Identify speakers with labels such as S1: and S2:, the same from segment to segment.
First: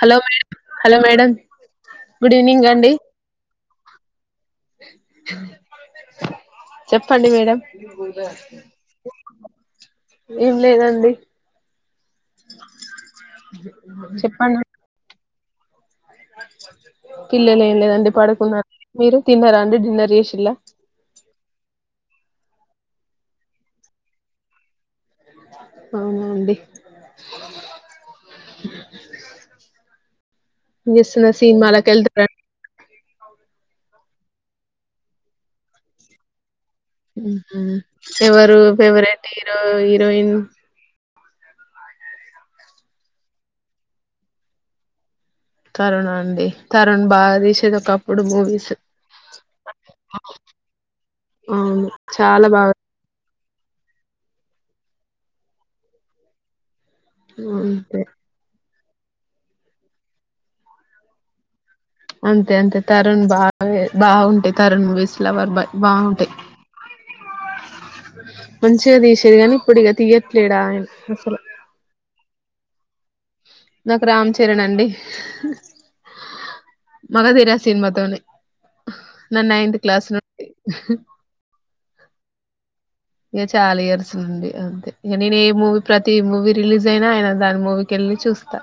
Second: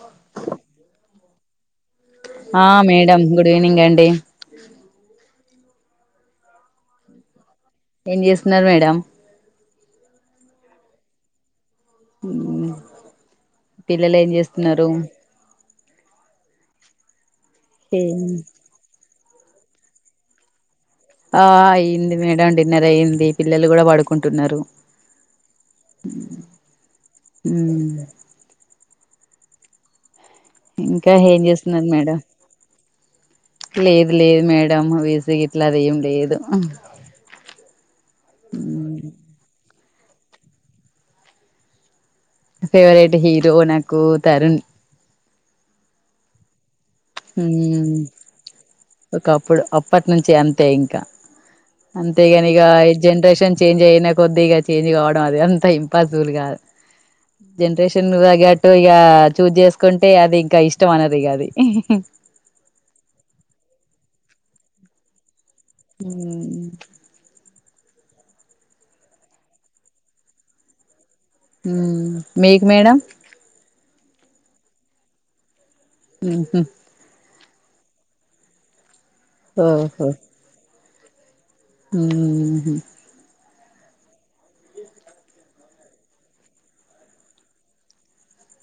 S1: Hello madam hello madam good
S2: ah
S1: evening అండి
S2: madam good evening అండి
S1: చెప్పండి madam
S2: ఏం చేస్తున్నారు మేడం
S1: ఏం లేదండి
S2: హ్ పిల్లలు ఏం
S1: చెప్పండి
S2: జెస్తున్నారు.
S1: పిల్లలు ఏం లేదండి పడుకున్నారు. మీరు తిన్నర అం డిన్నర్ జేసిల్లా
S2: ఆ అయ్యింది మేడం డిన్నర్ అయ్యంది. పిల్లలు కూడా పడుకుంటున్నారు.
S1: అవునాండి
S2: ఇంకా
S1: బిజినెస్
S2: ఏం చేస్తున్నారు మేడం
S1: సిమాలకెళ్తార
S2: లేదు లేదు మేడం బిజిగా ఇట్లా అది ఏం లేదు
S1: హ్ హ్ ఎవరు ఫేవరెట్ హీరోయి [unintelligible]
S2: ఫేవరెట్ హీరో నాకు తరుణ్
S1: తరునా అండి తరుణ్ బాగా
S2: హ్
S1: తీసేది ఒకప్పుడు మూవీస్
S2: ఒకప్పుడు అప్పటి నుంచి అంతే ఇంకా
S1: అవును చాలా
S2: అంతేగాని ఈగా
S1: బాగా
S2: జనరేషన్ చేంజ్ అయినా కొద్ది ఇక చేంజ్ కావడం. అది అంత ఇంపాసిబుల్ కాదు
S1: అంతే
S2: జనరేషన్ కు తగ్గట్ ఇగా చూజ్ చేసుకుంటే అది ఇంకా ఇష్టం అన్నరు ఇగా అది
S1: అంతే అంతే తరుణ్ బా గా బాగుంటాయి తరున్ మూవీస్ లవర్ బాయ్ బాగుంటాయి
S2: హ్
S1: మంచిగా తీసేది కానీ ఇప్పుడు ఇక తీయట్లేడాయన
S2: ఉమ్ మీ క్ మేడం
S1: నాకు రామ్ చరణ్ అండి
S2: ఉహు
S1: మగధీర సినిమా తోనీ నా నైన్ త్ క్లాస్ నుండీ
S2: ఉమ్ హ్
S1: ఇగా చాలా ఇయర్స్ నుండి అంతే ఇక నేను ఏ మూవీ ప్రతి మూవీ రిలీజ్ అయినా ఆయన దాని మూవీకేళ్ళి చూస్తా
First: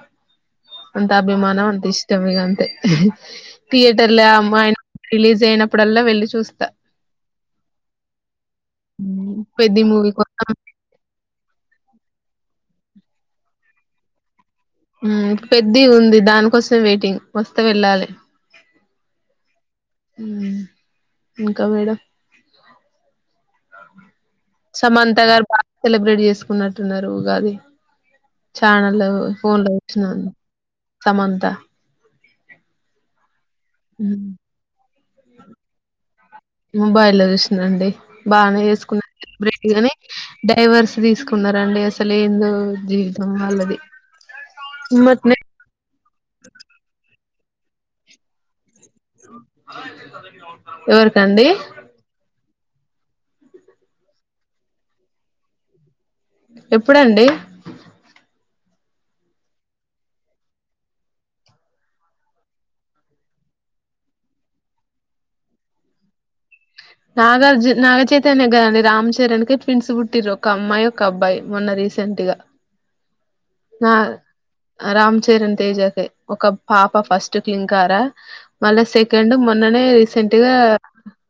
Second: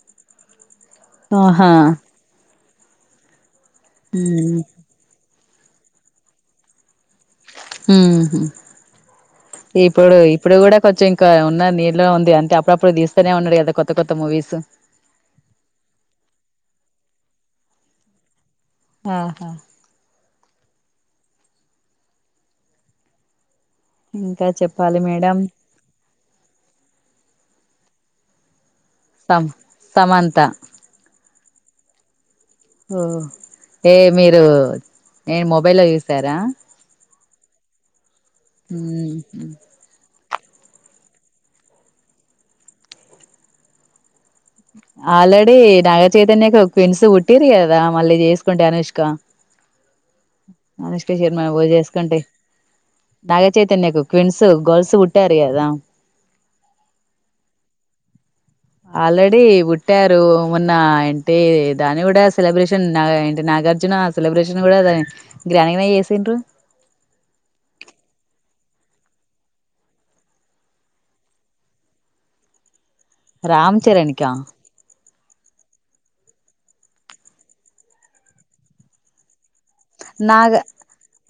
S1: అంత అభిమానం
S2: ఆహా
S1: అంత ఇష్టం మీగ అంతే తియేటర్ల అమ్ అయినా రిలీస్ చేయనా అప్పుడల్లా వెళ్లి చూస్తా
S2: ఉ హ్
S1: పెద్ది మూవీ
S2: ఇప్పుడు
S1: కోసం
S2: ఇప్పుడు కూడా కొంచెం ఇంకా ఉన్నా నేర్ లో ఉంది. అంటే అప్పుడప్పుడు తీస్తేనే ఉన్నాడు. గాదా కొత్త కొత్త మూవీస్
S1: ఊ పెద్ది ఉంది దానికోసం వెయిటింగ్ వస్తే వెళ్ళాలి.
S2: ఆహా
S1: ఇంకా మేడం
S2: ఇంకా చెప్పాలి
S1: సమంత
S2: మేడం
S1: గారు బాగ సెలబ్రేట్ చేసుకున్నట్టున్నారు ఉగాది. ఛానల్లో
S2: సమ
S1: ఫోన్లో వచ్చిన
S2: సమంత
S1: సమంత
S2: ఓ ఏ మీరు నేను మొబైల్లో చూసారా
S1: మొబైల్లో చూసినండి బాగానే చేసుకున్నారు
S2: ఊహు
S1: సెలబ్రేట్ గాని డైవర్స్ తీసుకున్నరండి అసలు ఏందో జీవితం వాళ్ళది. మొన్ననే
S2: ఆల్రెడీ నాగచైతన్యకు ట్వీన్స్ ఉట్టి టిరీ కదా మళ్ళీ చేసుకుంటే అనుష్
S1: ఎవరికండి.
S2: నాగచైతన్యకు ట్విన్స్ గల్స్ పుట్టారు కదా
S1: ఎప్పుడండి.
S2: ఆల్రెడీ పుట్టారు మొన్న అంటే దాని కూడా సెలబ్రేషన్ నా అంటే నాగార్జున సెలబ్రేషన్ కూడా దా గ్రాండ్గానే చేసిండ్రు
S1: నాగార్జు నాగచైతన్య కదాండి రామచరణ్కి ట్విన్స్ పుట్టిరు ఒక అమ్మాయి ఒక అబ్బాయి మొన్న రీసెంట్గా
S2: రామచరన్కా
S1: చరణ్ తేజ కి ఒక పాప ఫస్ట్ క్లీంకార మళ్ళీ సెకండ్ మొన్ననే రీసెంట్
S2: నాగ
S1: గా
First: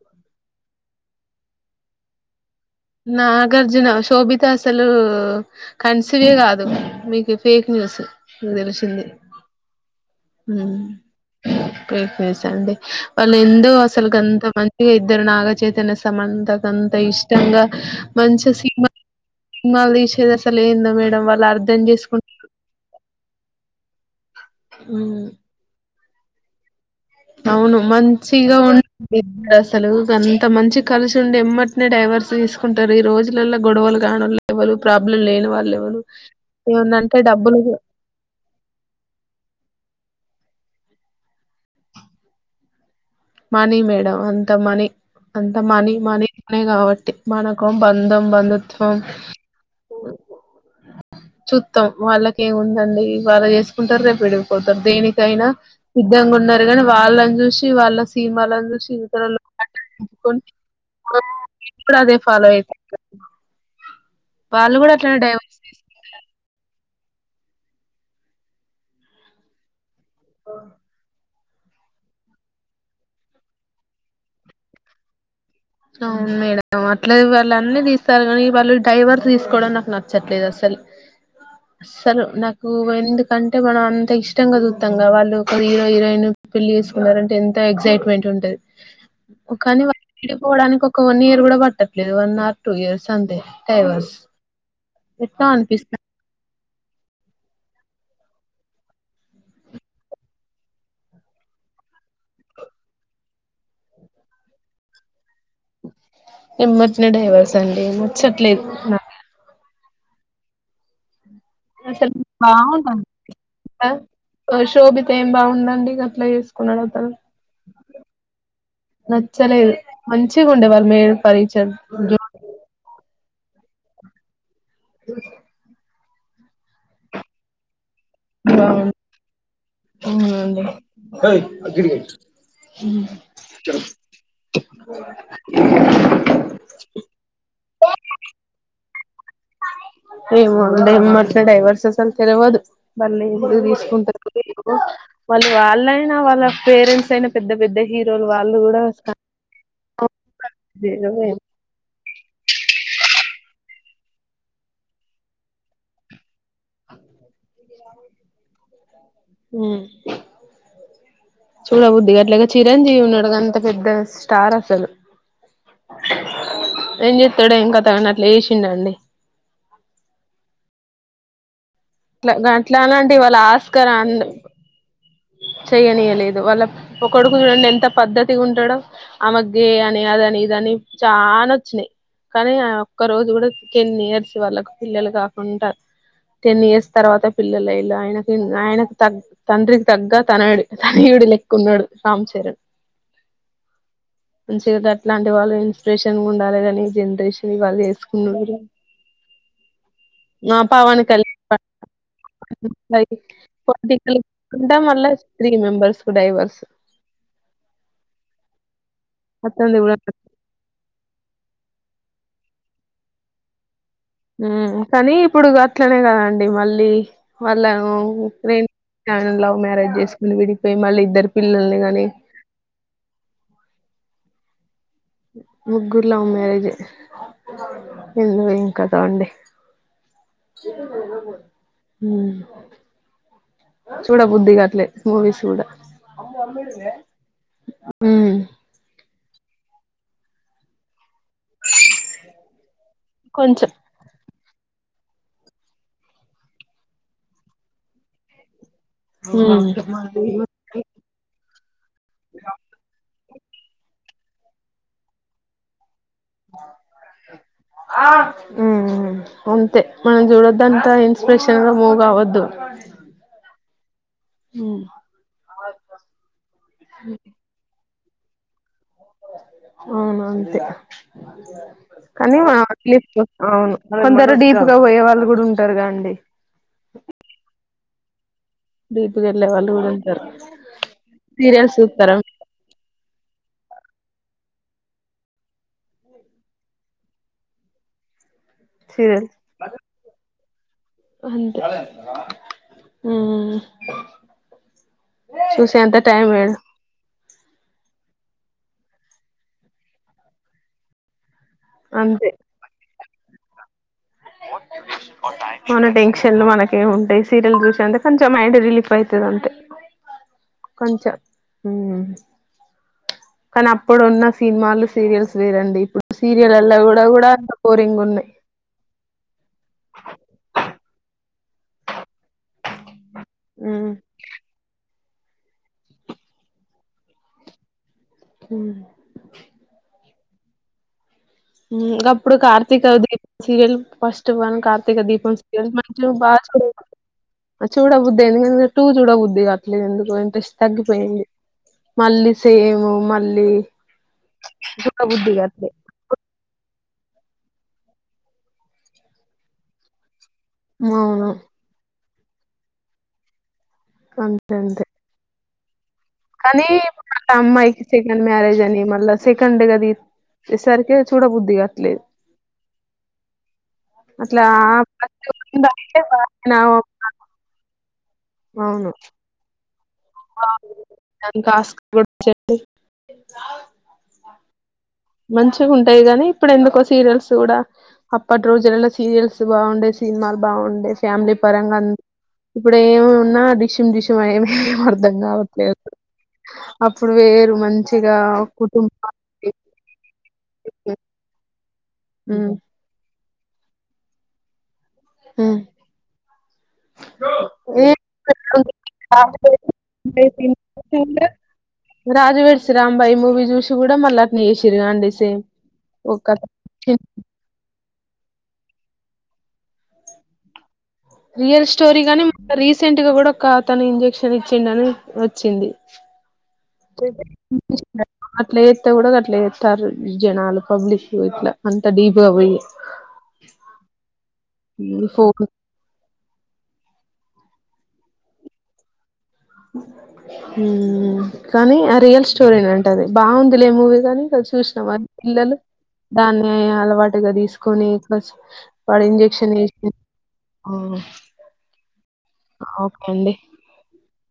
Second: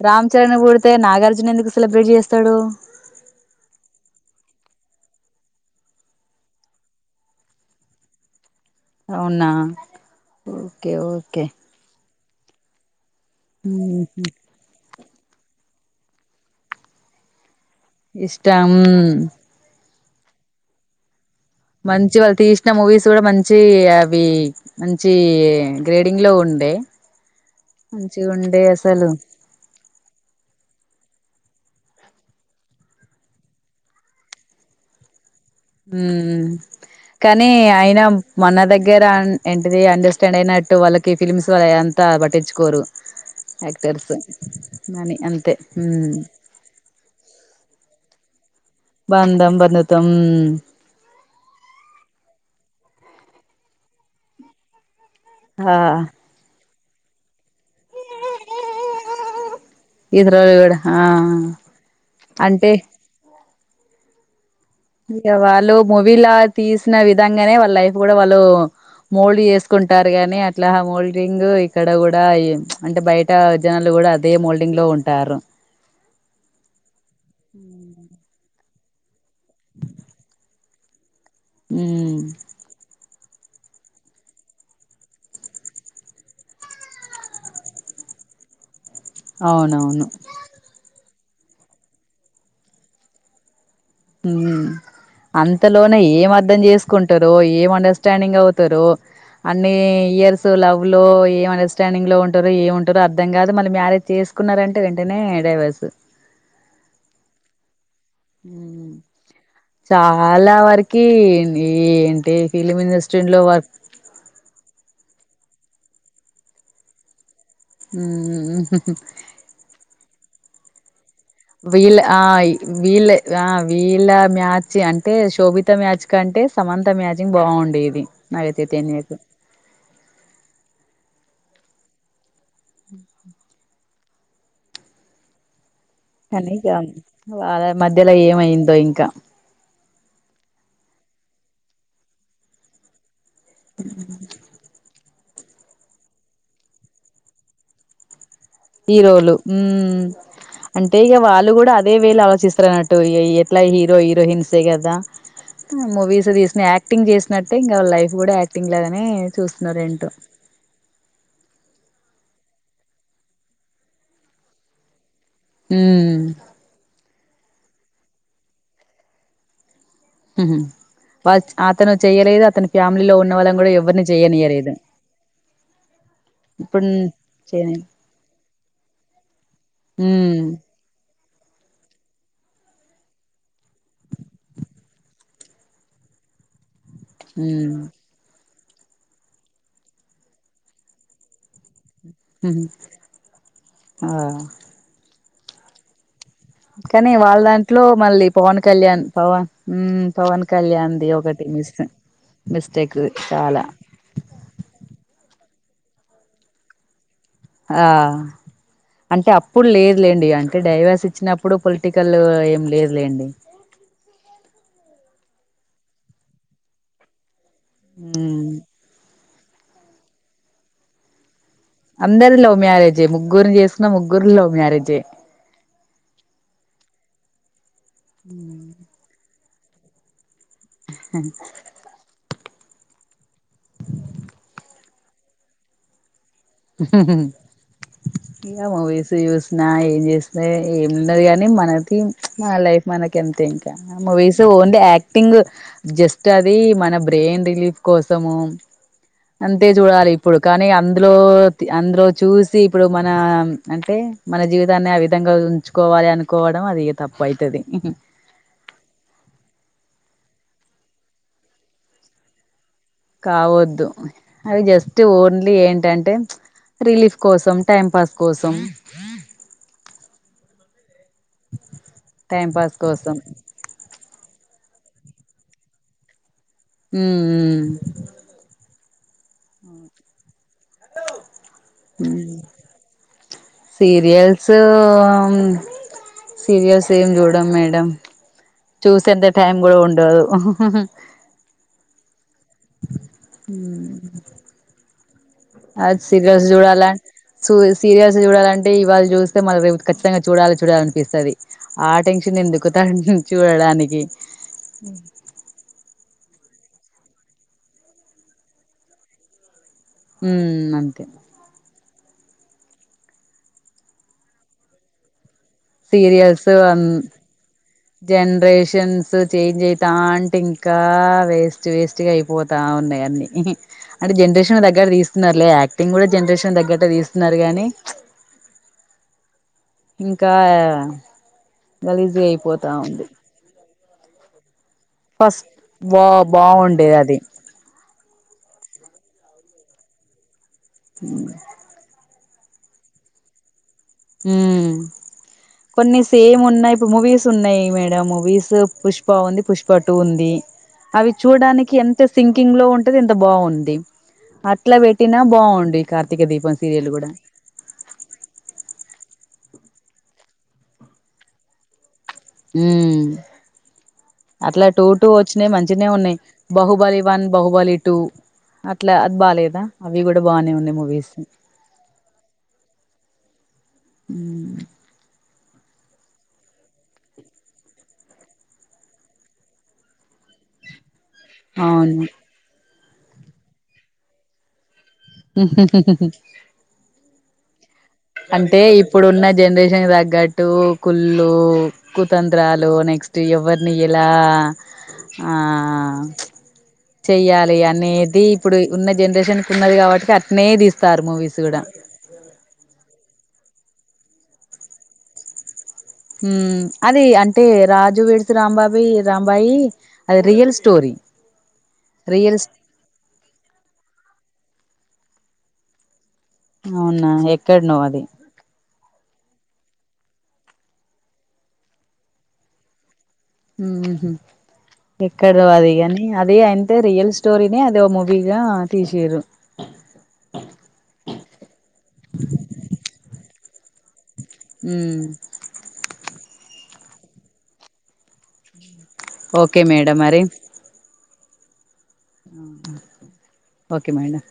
S2: రాంచరణ్ పూడ్ డితే నాగార్జున ఎందుకు సెలబ్రేట్ చేస్తాడు.
S1: నాగార్జున శోభిత అసలు కన్సివే కాదు మీకు ఫేక్ న్యూస్. అనితెలిసింది
S2: అవునా ఓకే ఓకే
S1: ఊహు ఉ చండి. వాళ్ళు ఎందుకు అసలుకి అంత మంచిగా ఇద్దరు నాగ చైతన్య సమంత కి అంత ఇష్టంగా మంచి
S2: ఇష్టం
S1: సినిమా సినిమాలు తీసిండ్రు అసలు ఏంది మేడం వా
S2: మంచి వాళ్ళు తీసిన మూవీస్ కూడా మంచి చీ అవి మంచి
S1: హ్మ్
S2: గ్రేడింగ్లో ఉండే
S1: అవును మంచిగా
S2: ఉండే అసలు
S1: ఉంటడు అసలు అంత మంచి కలిసి ఉండి ఎమ్మట్నే డైవర్స్ తీసుకుంటారు ఈ రోజులల్లో గొడవలు కానోలు ఎవరు ప్రాబ్లం లేని వాళ్ళు ఎవరు
S2: ఊహు
S1: ఏమన్నంటే
S2: కాని
S1: డబ్బులు
S2: అయిన మన దగ్గర అన్ ఎంటిది అండర్ స్టెండ్ అయినట్టు వాళ్ళకి ఫిలిమ్స్ వాల్లదంతా పట్టించుకోరు.
S1: మనీ
S2: యాక్టర్స్
S1: మేడం అంత మనీ
S2: అని అంతే
S1: అంత మనీ
S2: ఉమ్
S1: మనీనే కాబట్టి మన బందం బందు
S2: బందం బంధుత్వం ఉ
S1: చుత్తం వాళ్ళకేముందండి వాళ్ళ చేసుకుంటారు రేపు విడిపోతారు దేని కైనా
S2: ఆ
S1: సిద్దంగా ఉండ ని వాళ్ళని చూసి వాల్ సిమాలనీ చూసి
S2: ఇతరులు కూడా ఆ
S1: [inaudible] కూడా ఫాలో
S2: అంటే
S1: అయిపోతారు
S2: ఇగ వాలు మూవిలా తీస్ విధంగానే వాళ్ళ లైఫ్ కూడా వాళ్ళు మోల్డ్ చేసుకున్ అంటారు గాని అట్లా హోల్డ్ రింగు ఇక్కడ కూడా ఈ అంటే బయట జనాలు కూడా అదే మోల్డింగ్ లో ఉంటారు
S1: అవును మేడం అట్లా వాళ్ళు అన్ని తీస్తారు కానీ వాళ్ళు డైవర్ తీసుకోవడం నాకు నచ్చట్లేదు అసలు
S2: ఉమ్
S1: సలు నాకు ఎందుకు కంటే మనం అంత ఇష్టంగా చూద్దాం కదా వాళ్ళు ఒక హీరో హీరోయిన్ పెళ్లి చేసుకున్నారంటే ఎంతో ఎగ్సైట్మెంట్ ఉంటది కానీ వాళ్ళు
S2: అవునవును
S1: విడిపోవడానికి ఒక వన్ ఇయర్ కూడా పట్టట్లేదు వన్ ఆర్ టూ ఇయర్స్ అంతే డైవర్స్
S2: ఉ
S1: ఎట్లా అనిపిస్తా
S2: అంతలోనే ఏం అర్ధం చేస్ కుంటారో ఏం అండర్స్టాండింగ్ అవుతారో అన్ని ఇయర్స్ లవ్ లో ఏం అండర్స్టాండింగ్ లో ఉంటారు ఏముంటారు అర్థం కాదు మళ్ళ మ్యారేజ్ చేసుకున్నారంటే వెంటనే డైవర్స్
S1: ఏంబటనే డైవర్స్ అండి ఏమో నచ్చట్లేదు నాకీ
S2: చాలా వరకి
S1: అసలు
S2: ఏంటి ఫిలిం ఇండస్ట్రీలో వర్క్
S1: బాగుంట ఆ షో ఏం బాగు ఉందండి గట్లా చేసుకున్నాడు అతను
S2: ఉ
S1: చ్చిగుండా వాళ్లు ఏం
S2: వీల్ ఆ వీల్లే ఆ వీలా మ చి అంటే శోభిత మ్యాచ్ కంటే సమంత మ్యాజింగ్ బాగుండేది నాకైతే తెలియదు
S1: ఆ అదిరి ఆ హా
S2: కానీ ఇక వాళ్ళ మధ్యలో ఏమైందో ఇంకా
S1: ఎమ్ ఉండే ఎం మాట్లాడే వరుస అసలు తెల్వదు ముందు తీసుకుంటారు వాళ్ళు వాళ్ళైనా వాళ్ళ పేరెంట్స్ అయినా పెద్ద పెద్ద హీరో
S2: హీరోలు ఉ అంటే ఇగ వాళ్ళు కూడా అ దే వేళ ఆలోచిస్తారు అన్నట్టు ఎట్లా హీరో హీరోయిన్స్ే కదా మూవీస్ తీసు యాక్టింగ్ చేసినట్టే ఇంగ వాళ్ళ లైఫ్ కూడా యాక్టింగ్ లాగానే చూస్తున్నారు
S1: హ్మ్
S2: ఏంటో
S1: చీరంజీవి ఉన్నాడు గంత పెద్ద స్టార్ అసలు
S2: మ్
S1: త్తడో ఎం కతో అని అట్లా చెసిండన్ని
S2: బచ్ అతను చెయలేదు
S1: అట్లా
S2: అతని ఫ్యామిలీలో
S1: అట్లానంటి
S2: ఉన్న వాళ్ళం కూడా ఎవరిని చేయనీయలేదు
S1: చెయనీయలేదు వాళ్ళ ఒకడుకు చూడండి
S2: చేయను
S1: ఎంత పద్ధతిగా ఉంటడంో ఆమె గే అని అదని
S2: ఉమ్
S1: ఇదని చె చాలానోచ్చినాయి కానీ ఒక్క రోజు కూడా టెన్ ఇయర్స్ వాళ్ళకు పిల్లలు కాకుంటా టెన్ ఇయర్స్ తర్వాత
S2: ఉమ్
S1: పిల్లలయిల్లు ఆయనకెన్ నాయకు తగ తండ్రి తగ్గా తనయుడు తనయుడి లెక్కున్నాడు రామ్ చరణ్
S2: ఉహు ఆ
S1: మంచిగా గట్లాంటి వాళ్ళు ఇన్స్పిరేషన్గ ఉన్
S2: కానీ వాళ్ళ దాంట్లో మళ్ళీ పవన్ కళ్యాణ్ పవన్ హు పవన్
S1: మా పవన్
S2: కళ్యాణ్ది
S1: కళ్యాణ్
S2: ఒకటి మిస్ మిస్టేక్ది చాలా
S1: మళ్ళ త్రీ మెంబర్స్ కు డైవర్స్
S2: ఆ అంటే అప్పుడు
S1: అతనిది కూడా
S2: లేదులేండి అంటే డైవర్స్ ఇచ్చినప్ ప్పుడు పొలిటికల్ ఏం లేదులేండి
S1: హు కానీ ఇప్పుడు అట్లనే కదండి మళ్ళీ వాళ్ళ
S2: ఉమ్
S1: లవ్ మ్యారేజ్ చేసుకుని విడిపోయి మళ్ళ ఇద్దరు పిల్లల్ని గాని
S2: అందరిది మ్యారేజ్ ఏ ముగ్గురుని చేసుకున్న ముగ్గురిది లవ్ మ్యారేజ్ ఏ
S1: ముగ్గురు లవ్ మ్యరేజ్ ఏ ఎందుకొ ఏం కతో అండి హు చూడ బుద్ధి కాట్లేదు మూవీస్ కూడా హ్మ్
S2: ఏమో వైసి వస్. నాయి చేస్తే ఎల్. ఉండది గని మన థింక్, మన లైఫ్ మనకెంత
S1: కొంచెం
S2: ఇంకా, movies. So only acting, just అది, మన బ్రెయిన్ రిలీఫ్ కోసము. అంతే
S1: హ్మ్
S2: జుడాలి, ఇప్పుడు కానీ, అందులో. అందులో చూసి, ఇప్పుడు మన, అంటే. మన జీవితాన్ని ఆ విధంగా ఉంచుకోవాలి అను.
S1: ఉంతే. మనం చూడొద్దంతా ఇన్స్పిరేషన్ గా మూవ్ కావద్దు.
S2: కావద్దు. అవి
S1: హ్మ్
S2: జస్ట్ ఓన్లీ ఏంటంటే, రిలీఫ్ కోసం టైం పాస్. కోసం.
S1: అవును అంతే.
S2: టైం పాస్ కోసం
S1: అవును. పోయే వాళ్ళు కూడా ఉంటారుగా గాండి.
S2: ఊ ఉమ్.
S1: బీట్ గళ్ళ వాళ్ళు కూడాఊంటారు. సీరియస్స్ సూత్తర.
S2: ఉమ్ సీరియల్స్, అం సీరియల్స్ ఏం చూడం మేడం. చూసె అంత టైం కూడా ఉండ ఉహు. ఉహు.
S1: [inaudible] ఊహు.
S2: అది సిరియస్ జుడాల. సూ సీరియల్స్ చూడాలంటే, ఇవాళు చూస్తే మళ్ల రేపు ఖచ్చితంగా. చూడాలే చూలనిపిస్తది. ఆ
S1: అంతే
S2: టెన్షన్ ఎందుకు తన్. చూడడానికి.
S1: మన టెంక్షన్. ఎలు మనకె ఉంటాయ్ సీరియల్ చూసే అంత కొంచం మైండ్ రిలీఫ్ అయిత అంతే.
S2: ఊ అంతే.
S1: కొంచెం కానీ, అప్పుడు ఉన్న, సినిమాలు సీరియల్స్. లేదండి ఇప్పుడు
S2: సీరియల్స్
S1: సీరియల్ అల్ల కూడా కూడా, అంత, బోరింగ్ ఉన్నాయి.
S2: జనరేషన్స్ చేంజ్ అయితా, అంటే ఇంకా, వేస్ట్ వేస్ట్. చేఅయిపోతా ఉన్నాయి, అన్నీ, ఉహు
S1: మ్మ్
S2: అంటే జనరేషన్ దగ్గర తీసు. స్తున్నారు లే యాక్టింగ్ కూడా జనరేషన్ దగ్గట్టే తీస్తున్నారు గానీ
S1: హ్మ్
S2: ఇంకా
S1: ఇంకా
S2: గలీజుగా
S1: అప్పుడు
S2: అయిపోతా
S1: కార్తీక
S2: ఉంది
S1: దీ సీరెల్ ఫస్ట్ వన్ కా ర్తీక దీపం
S2: ఫస్ట్ బా
S1: మంచిం బాగా చ
S2: బాగుండేది అది
S1: చూడబుద్దు ఎందుక టూ చూడబుద్ది అట్ ఎందుకుంట తగ్గిపోయింది మళ్ళీ సేము మళ్ళీ చూడబుద్ధి కాట్లే
S2: కొన్ని సేమ్ ఉన్నాయిపు మూవీస్ ఉన్నాయ్ మేడం మూవీస్ పుష్ప ఉంది పుష్ప టూ ఉంది. అవి
S1: అవును
S2: చూడానికి ఎ తే సింకింగ్ లో ఉంటది ఎంత బావుంది.
S1: అంతే
S2: అట్లా
S1: అంతే
S2: పెట్టినా బావుం
S1: కానీ అమ్మాయికి సెకండ్ మ్యారేజ్ అని మ లా సెకండ్గా ది సరికి చూడబుద్ది కాట్లేదు
S2: హ్మ్ అట్లా టూ టూ వచ్చిన మంచినే ఉన్నాయ్ బహుబలి వన్ బహుబలి టు అట్లా అది బాలేదా అవి కూడా బానే ఉన్నాయి మూవీస్
S1: కాస్ [unintelligible] మంచిగుంటాయ్ గానీ ఇప్పుడు ఎందుకో సీరియల్స్ కూడా అప్పటి రోజులలో సీరియల్స్ బాగుండే సినిమాలు బాగుండేవి. ఫ్యామిలీ పరంగా అ ఇప్పుడు ఏమున్నా డిషుం డిషుం మయమే గంగావత్ దె
S2: అవును
S1: ఇప్పుడు వేరు మంచి
S2: అంటే ఇప్పుడు ఉన్న జన [unintelligible] తగ్గట్టు కుళ్ళు
S1: హ్మ్
S2: కుతంత్రాలు నెక్స్ ఎవరిని ఎలా ఆ
S1: హ్మ్
S2: చెయ్యాలి
S1: ఏ
S2: అనేది ఇప్పుడు ఉన్న జనరేషన్కి ఉన్నది కాబట్టి అట్నే దీస్తారు మూవీస్ గూడా
S1: రాజువేడ్స్ రాంబాయి మూవీ చూసి కూడా మళ్ళ అట్నే చేసిరగా అండి సేమ్ ఒక
S2: హ్మ్ అది అంటే రాజ్ రాజు వెడ్స్ రాంబాబి రాంబాయి అది రియల్ స్టోరి.
S1: రియల్ స్టోరీ గాని రీసెంట్ గా కూడా ఒక అతను ఇంజెక్షన్ ఇ చ్చిండని వచ్చింది.
S2: అవునా ఎక్కడనో అది
S1: అట్లా చెత్తె కూడా గట్లా చె తర్ జనాలు పబ్లిక్ ఇట్లా అంత డీప్ గా పోయి.
S2: హుహ్
S1: ఫోన్
S2: ఎక్కడ్దో అది కాని అది అయితే రియల్ స్టోరీని అదొ మూవీగా తీసిర్రు.
S1: హ్ కానీ ఆ రియల్ స్టోరీనే అంట అది బావుంది. లె మూవీ కానీ చూసినావా అది
S2: ఉమ్
S1: పిల్లలు దాన్నే అలవాటుగా తీసుకొని ఇట్ల వాడు ఇంజెక్షన్
S2: ఓకే
S1: ఏసి
S2: మేడం మరి
S1: ఆ ఓకే అండి.
S2: Okay madam